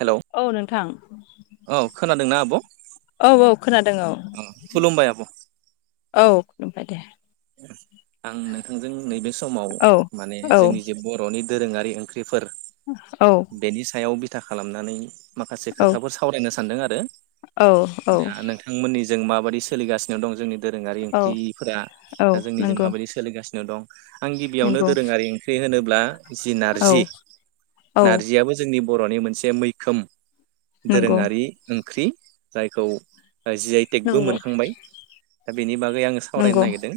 Hello औ नोंथां औ खोनादोंना आब? औ औ खोनादों औ खुलुमबाय आब' औ खुलुमबाय दे आं नोंथांजों नैबे समाव औ माने औ जोंनि जे बरनि दोरोङारि ओंख्रि फोर औ बेनि सायाव बि था खालामनानै माखासे औ खोथाफोर सावरायनो सा सान्दों आरो औ दा नोंथांमोननि जों माबादि सोलिगानो दं जोंनि दोरोङारि औ ओंख्रिफोरा औ दा जोंनिजों नंगौ माबायदि सोलिगासिनो दं, आं गिबियावनो नंगौ दोरोङारि ओंख्रि होनोब्ला जि औ नारजि औ नारजियाबो जोंनि बरनि मोनसे मैखोम नंगौ दोरोङारि ओंख्रि जायखौ जि आइ टेकबो नंगौ मोनखांबाय बेनि बा गै आङो सावरायनो नंगौ नागिरदों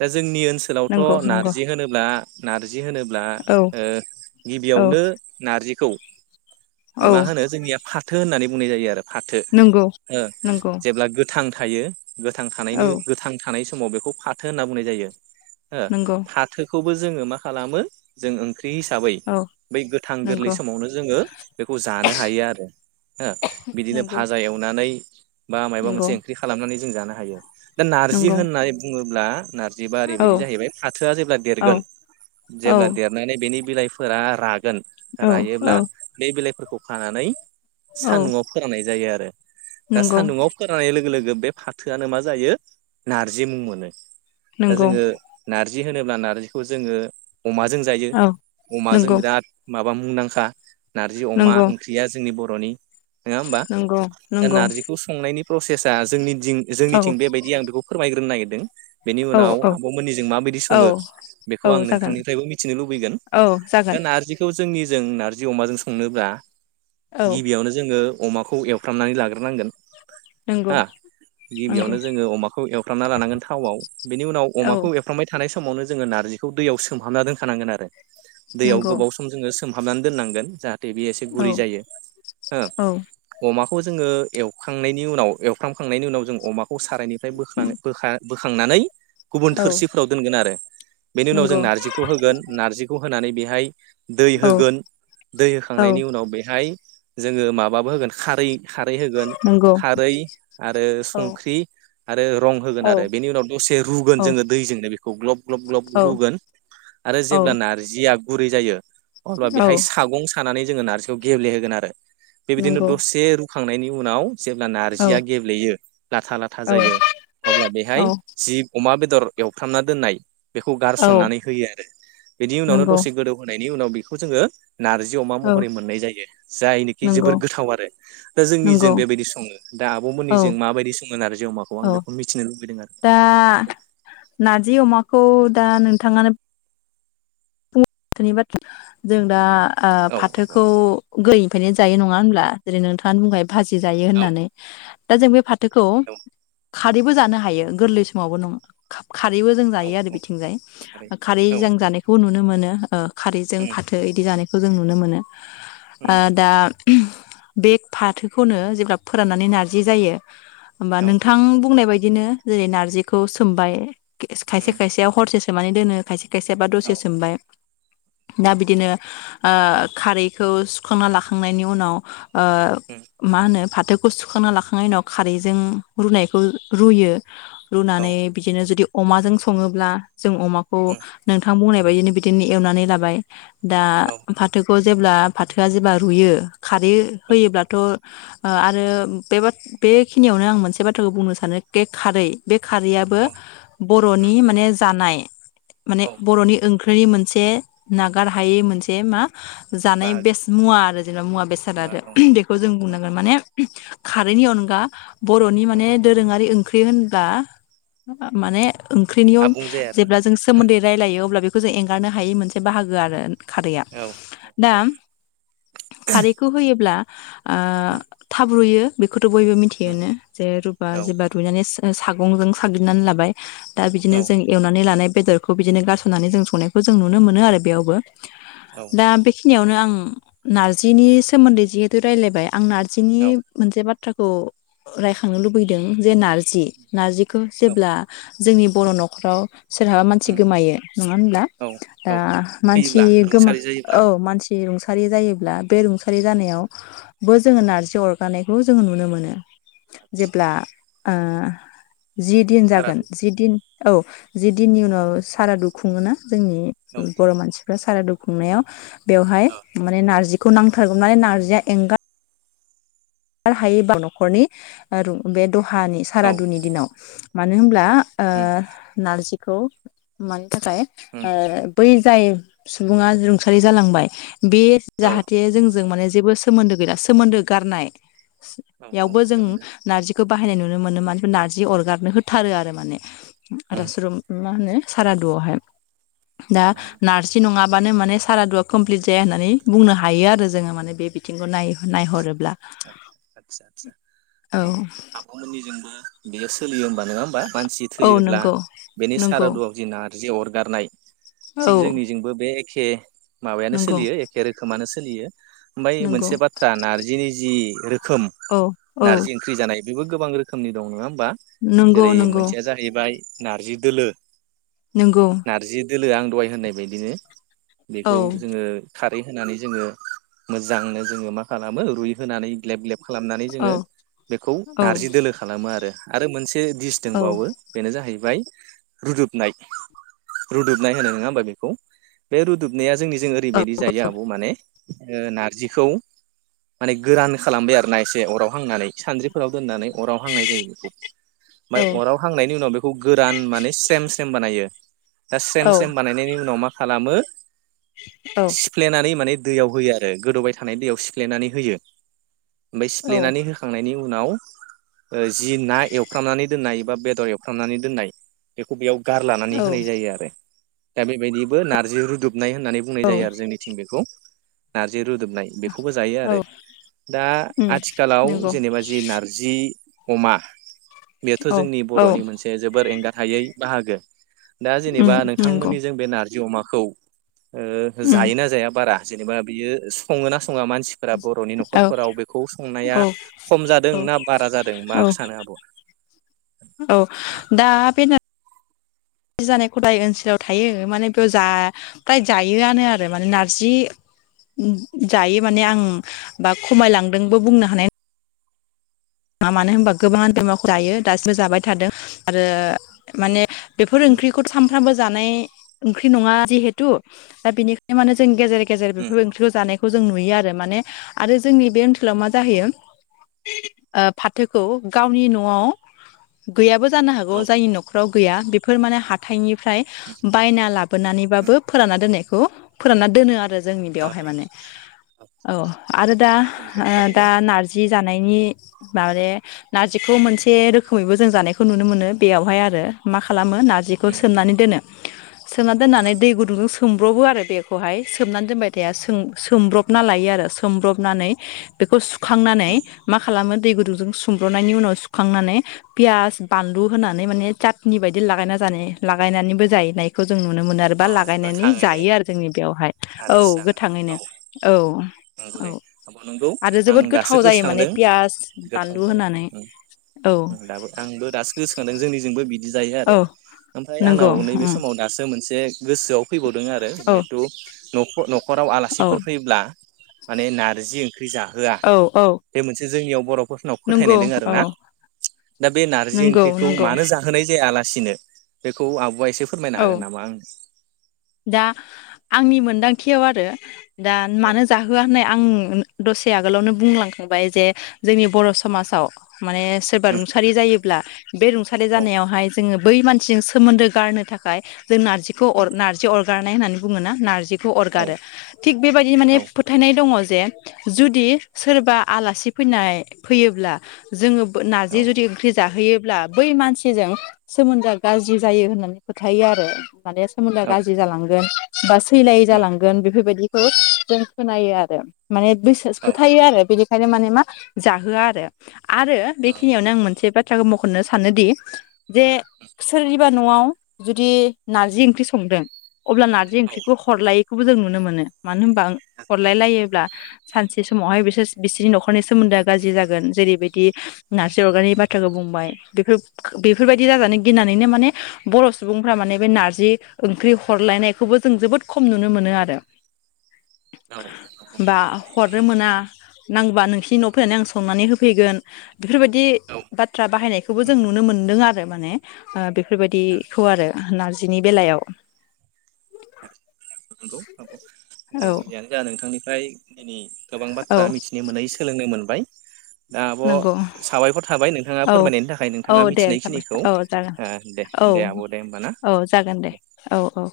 दा जोंनि ओन सोलावथ नंगौ नंगौ नारजि होनोब्ला नार जि होनोब्ला औ ओ औ गिबियावनो नारजिखौ औ मा होनो जोंनिया फाथो होननानै बुंनाय जायो आरो फाथो नंगौ ओ नंगौ जेब्ला गोथां थायो। गोथां थानायनि औ गोथां थानायस समाव बेखौ फा थो होनना बुंनाय जायो। हो नंगौ फाथोखौ जोङो मा खालामो जों ओंख [unintelligible] हिसाबै औ बै गोथां गोरलै नंगौ समावनो जोङो बेखौ जानो हायो आरो हो बिदिनो नंगौ भाजा एवनानै बा मायबा मोनसे नंगौ ओंख्रि खालामनानै जों जानो हायो। दा नार्जि नंगौ होननानै बुङो ब्ला नारजि बा औ ओरैबायदि जाहैबाय फाथोआ जेब्ला औ देरगोन औ जेब्ला देरनानै बेनि बिलाइ फोरा रा गोन औ औ रायोब्ला बे बिलाइफोरखौ खानानै औ सान्दुंआव फोराननाय जायो आ रो दा नंगौ सान्दुङाव फोरोननाय लोगो लोगो बे फाथोआनो मा जायो नारजि मुं मोनो। दा नंगौ जोङो नारजि जि होनोब्ला नारजिखौ जोङो अमाजों जायो औ अमाजों नंगौ बिराद माब बा मुंदांखा नारजि अमा नंगौ ओंख्रिया जोंनि ब र'नि नङा होमबा नंगौ दा नंगौ नारजिखौ संनायनि प्रसेसा जोंनि दिं औ जोंनिथिं बेबायदि आं बेखौ फोरमायग्रोनो नागिर दों। बेनि औ उनाव औ आब'मोननिजों माबायदि औ सङो बेखौ आं औ जागोन नोंथांनिफ्रायबो मिथिनो लुबैगोन औ दा जागोन नारजिखौ जोंनि जों नार्जि अमाजों संनोब्ला औ गिबियावनो जोङो अमाखौ एवफ्रामनानै लाग्रोनांगोन। नंगौ हा नंगौ गिबियावनो जोङो अमाखौ एवफ्रामना लानांगोन। थावआव बेनि उनाव औ अमाखौ एरफ्रामबाय था थानाय समावनो जोङो नारजिखौ दैयाव सोमहाबना दोनखानांगोन आरो । दैयाव नंगौ गोबाव सम जोङो सोम हाबनानै दोननांगोन जाहाथ दे बि एसे औ गुरै जायो औ हो अमा खौ जोङो एवखांनायनि उनाव एवफ्रामखांनायनि उनाव जों अमा खौ सारायनिफ्राय बोखा-बोखा बोखांनानै गुबुन औ थोरसिफोराव दोनगोन आरो । बेनि उनाव जों नंगौ नारजिखौ होगोन नारजिखौ होनानै बे हाय दै औ होगोन दै औ होखांनायनि उनाव बेहाय जोङो माबाबो होगोन खारै खारै होगोन नंगौ खारै आरो औ संख्रि आरो रं होगोन औ आर बेनि उनाव दसे रुगोन जोङो दैजोंनो बेखौ ग्लब ग्लब ग्लब औ रुगोन आरो औ जेब्ला नारजि दैया गुरै जायो अब्ला औ बेहाय सागं स खानानै जोङो नारजिखौ गेबलेहोगोन आरो । बेबायदिनो नंगौ दसे रुख आंनायनि उनाव जेब्ला औ नारजिया गेब्लेयो लाथा लाथा औ जायो अब्ला बे औ हाय जिब अमा बेदर एवफ्रामना दोननाय बेखौ औ गारसननानै होयो आरो बिनि उनावनो नंगौ दसे गोदौ होनाय बेनि उनाव बेखौ जोङो नार्जि अमा औ महरै मोननाय जायो जायनोखि नंगौ जोबोर गोथाव आरो दा नंगौ जोंनिजों बेबायदि सङो दा औ आबौमोननिजों माबायदि सङो नार्जि अमाखौ औ आं बेखौ मिथिनो लुग दा नार्जि अ अमाखौ दा नोंथाङानो [unintelligible] जों दा ओ औ आब' औ फाथोखौ गै फायनो जायो नङा होनोमब्ला जेरै नोंथाङा बुंबाय भाजि जायो औ होननानै। दा जों बे फाथ थोखौ। खारैबो जानो हायो गोरलै समावबो नङ। खारैबो जों औ जायो आरो औ बिथिंजाय थारै खारै औ जों जानायखौ नुनो मोनो। ओ। खारैजों उम फाथो इदि जानाय खौ जों नुनो मोनो। ओ उम दा। बे फाथोखौनो जेब्ला फोराननानै नारजि जायो। होमबा औ नोंथां बुंनाय बायद दिनो जेरै नारजिखौ सोमबाय। खेस खायसे उम खायसेयाव हरसे सो माने दोनो खायसे। से बा औ दसे सोमबाय। दा बिदिनो ओ खारैखौ सुखांना लाखांनायनि उनाव। ओ उम माहोनो। फाथोखौ सुखांना लाखांनायनि उनाव खारैजों रुनायखौ रुयो। औ रुनानै बिदिनो जुदि। अमाजों सङोब्ला। जों अमाखौ उम नोंथां बुंनाय बायोनोबिदिनि। एवनानै लाबाय। दा औ फाथोखौ जेब्ला फाथोआ जेबा रुयो। खारै होयोब्लाथ'। ओ आरो बे बाथ बे खिनियावनो आं मोनसे बाथ्राखौ बुंनो सानो के खारै बे खारैयाबो औ उम बर'नि माने जानाय। माने औ बर'नि ओं ख्रि मोन से नागार हायै मोनसे मा। जानाय बाहागो बेस मुवा आरो जेनेबा मुवा बेसाद आरो बेखौ जों उम बुंनांगोन माने उम खारैनि अनगा बर'नि उम माने दोरोङारि ओं ख्रि होनब्ला माने। ओंख्रिनियाव आबुं जाया आरो जेब्ला जों सोमोन्दै रायलायो अब्ला बेख फोजों ए गारनो हायि मोनसे बाहागो आरो खारैया औ दा औ खारैखौ होयोब्ला आ उम थाबरुयो। बेखौथ' बयबो उम मिथियोनो जे रुपा औ जेब्ला रुइनानै सागंजों साग्लिनानै लाबाय दा बिदिनो औ जों एवनानै लानाय बेदरखौ बिदिनो गारस'नानै जों संनाय खौ जों नुनो मोनो आरो बेयावबो । उम दा बेखिनियावनो आं उम। नारजिनि सोमोन्दै जेहु थो रायलायबाय। आं नारजिनि औ मोनसे बाथ थ्राखौ रायखांनो लुबैदों जे नारजि नारजि खौ औ जेब्ला जोंनि बर' न'खराव सोरहाबा मानसि उम गोमायो नङा होनब्ला? औ दा औ मानसि थैयोब्ला गोमा रुंसारि जायोब्ला औ मानसि सि रुंसारि जायोब्ला बे रुंसारि जानायाव बो जोङो नारजि अरगानायखौ जोङो नुनो मोनो जेब्ला ओ जि दिन जागोन सारादु जि दिन औ जि दिननि उनाव सारादु खुङोना? औ जोंनि बर' मानसिफ्रा सारादु खु खुंनायाव बेवहाय औ माने नारजि खौ नांथारगौ माने नारजिया एंगार गार हायि बा न'खरनि ओ रु बे खाहानि औ सारादुनि दिनाव मानो होनब्ला ओ उम नारजि खौ माइ थाखाय उम ओ बै जाय सुबुङा रुंसारि जालांबाय बे औ जाहाथे जोंजों माने जेबो सो सोमोन्दो गैला सोमोन्दो गारनाय औ यावबो जों सोमोन्दो नारजिखौ बाहायनाय नुनो मोनो मानसिफोर नारजि अरगारनो होथारो आरो माने आरो उम सोरोम मा होनो सारादुआवहाय दा उम नारजि नङा मानो माने सारादुवा कमप्लिट जाया होननानै बुंनो हायो आरो जोङो माने बे बिथिंखौ नाय नायहरोब्ला। ओ आदसा आदसा औ नंगौ आब'मोननिजोंबो बेयो सोलियो होनबा नङा होमबा मानसि औ थैयोब्ला नंगौ बेनि नंगौ सारादुआव जि ना जि अरगारनाय औ थिग जोंनिजोंबो बे खे माबायानो नंगौ सोलियो एखे रोखोमानो सोलियो ओमफ्राय नंगौ मोनसे बाथ्रा नारजिनि जि रो खोम औ औ नारजि ओंख्रि जानाय बेबो गोबां रोखोमनि दं नङा हो बा नंगौ जेरै नंगौ मोनसेया जाहैबाय नारजि दोलो नोंगौ। नारजि दोलो आं दहाय होननाय बायदिनो बेखौ औ जोङो खारै होनानै जोङो मोजांनो जोङो मा खालामो रुइ होनानै ग्लेब ग्लेब खालामनानै औ जोङो बेखौ औ नारजि दोलो खालामो आरो आरो मोनसे दिस औ दंबावो बेनो जाहैबाय रुदुबनाय रुदबनाय होनो नङा होमबा बेखौ। बे रुदुबनाया जोंनि जों ओरैबायदि जायो आब' माने ओ नारजिखौ माने गोरान खालामबाय आरो ना एसे अराव हांनानै सानद्रिफोराव दोननानै अराव हांनाय जायो बेखौ ओमफाय अराव हांनायनि उनाव बेखौ गोरान माने स्रेम स्रेम बानायो स्रेम औ स्रेम बानायनायनि उनाव मा खालामो सिफ्लेनानै माने दैयाव होयो आरो गोदौबाय थानाय दैयाव सिफ्लायनानै होयो होयो ओमफाय औ सिफ्लेनानै होखांनायनि उनाव जि ना एवफ्रामनानै दोननाय बा बेदर एवफ्रनानै दोननाय बेखौ बेयाव गारलानानै होनाय जायो आरो दा बेबायदिबो नारजि रुदु नाय होननानै बुंनाय औ जायो आरो जोंनिथिं बेखौ आरो जे रोदोबनाय बेखौबो जायो औ आरो दा उम आथिखालाव नंगौ जेनेबा जि नारजि अमा बेथ औ जोंनि औ बरनि मोनसे जोबोर एंगार हायै बाहागो दा जेनेबा उम नंगौ नोंथांमोननिजों बे नारजि अमा औ ओ उम जायोना जाया बारा जेनेबा बियो संङो ना संङा मानसिफोरा बर'नि औ न'खरफोराव बेखौ संनाया औ खम जादों औ ना बारा जादों मा औ सानो आब'आ? औ दा बे नारजि जानाय खदाय ओनसोलाव थायो माने बेखौ जा फ्राय जायोआनो आरो माने नारजि जायो माने आं बा खमायलांदोंबो बुंनो हानाय मा मानो होनबा गोबां [unintelligible] दासिबो जाबाय थादों आरो माने बेफोर उम ओंख्रिखौ सानफ्रामबो जानाय ओंख्रि नंङा जिहेथु दा बेनिखायनो माने जों गेजेर गेजेर उम बेफोर ओंख्रिखौ जानाय जों नुयो आरो माने आरो जोंनि बे ओनसोलाव मा औ जाहैयो [inaudible] ओ फाथोखौ गावनि नआव गैयाबो जानो हागौ औ जायनि नखराव गैया बेफोर माने हाथाइनि फ्राय बायना उम लाबोनानैबाबो फोरानना दोनो खौ फोरानना दोनो आरो जोंनि औ बेयावहाय माने, आतसा औ आतसा औ आरो दा, बे नंगौ ओ दा थारैनो नारजि जानायनि माने नारजिखौ मोनसे रोखोमैबो जों जानायखौ नुनो मोनो बेयावहाय आरो मा खालामो नारजिखौ उम सोमनानै दोनो सोमना दोन्नानै दै गुदुंजों सोमब्रबो आरो बेखौहाय सोमनानै दोनबाय थाया सोम सोमब्रबना लायो आरो सोमब्रबनानै बेखौ सुखांनानै उम मा खालामो दै गुदुंजों सुमब्र'नायनि उनाव सुखांनानै पियास बानलु होनानै माने चाटनि बायदि लागायना जानाय लागायनानैबो जायनायखौ जों नुनो मोनो आरो बा औ लागायनानै गोथाङैनो जायो आरो जोंनि बेयावहाय औ आदसा गोथाङैनो। औ औ नंगौ औ दे आब' नंगौ आरो आं जोबोद दासो गोथाव जायो माने गोसोखांदों पियास गोथाव बानलु जायो होनानै उम औ उम दाबो आंबो दासो गोसोखांदों जोंनिजोंबो बिदि जायो आरो औ ओमफ्राय नंगौ आंनाव नैबे उम समाव दासो मोनसे [inaudible] गोसोआव फैबावदों आरो औ जेहेथु न'ख न खराव औ आलासिफोर फैयोब्ला माने नारजि ओं ख्रि जाहोआ, औ औ बे मोनसे जोंनियाव [inaudible] फोथायनाय नंगौ दों आरो औ ना दा बे नारजि नंगौ ओंख्रिखौ नंगौ मानो जाहोनाय जाया [inaudible] बेखौ आब'आ [inaudible] फोरमायनो औ हागोन नामा आंनो? [inaudible] दा आंनि मोनदांथियाव आरो दा औ मानो जाहोआ होननाया आं दसे आगोलावनो बुंलांखांबाय जे जोंनि बर' समाजाव माने सोरबा उम रुंसारि जायोब्ला बे रुंसारि औ जानायावहाय जोङो बै मानसिजों सोमोन्दो गारनो थाखाय जों नारजिखौ अर उम नार गारनाय होननानै बुङोना नारजि खौ औ अरगारो थिख बेबायदिनो माने औ फोथायनाय दङ जे जुदि सोरबा आलासि फैनाय फैयोब्ला जोङो नारजि जुदि ओंख्रि जाहोयो ब्ला बै मानसिजों सोमोनदोआ गाज्रि जायो होननानै फोथायो आरो माने सोमोन औ गाज्रि जालांगोन बा स सैलायै उम औ जालांगोन बेफोरबादि खौ जों खोनायो आरो। माने बिसास औ फोथायो आरो बिदि ओंखायनो माने मा जाहोआ आरो। आरो औ बेखिनियावनो आं मोनसे बाथ थ्राखो मख'नो सानोदि जे सोरनिबा न'आव जुदि नार्जि ओंख्रि सं [unintelligible] अब्ला नार्जि ओंख्रिखौ हरलाय - खौबो जों नुनो मोनो। मानो होनबा हरलाय लायोब्ला सानसे समावहाय बिसोर बिसोरनि नखरनि सोमोन्दोआ गाज्रि जागोन जेरैबायदि नार्जि अरगारनाय बाथ्राखौ बुंबाय बेफोर बेफोरबायदि जाजानो गिनानैनो माने बर सुबुंफ्रा माने बे नार्जि ओंख्रि हरलायनायखौबो जों जोबोद खम नुनो मोनो आरो। बा हरनो मोना नांगौबा नोंसिनि न'आव फैनानै आं संनानै होफैगोन, बेफोरबादि औ बाथ्रा बाहायनायखौबो जों नुनो मोन्दों आ रो माने ओ बेफोर बेफोरबादिखौ आरो। नार्जिनि बेलायाव। औ जियानो जा नोंथांनि फ्राय दिनि गोबां औ बाथ्रा मिथिनो मोनै सोलोंनो मोनबाय। दा आब' नंगौ साबायखर थाबाय नोंथाङा औ फोरमायनायनि थाखाय औ नोंथाङा दे जाबाय मिथिनायखिनिखौ औ जागोन दे औ दे आब' दे होमबा ना औ जागोन दे। औ औ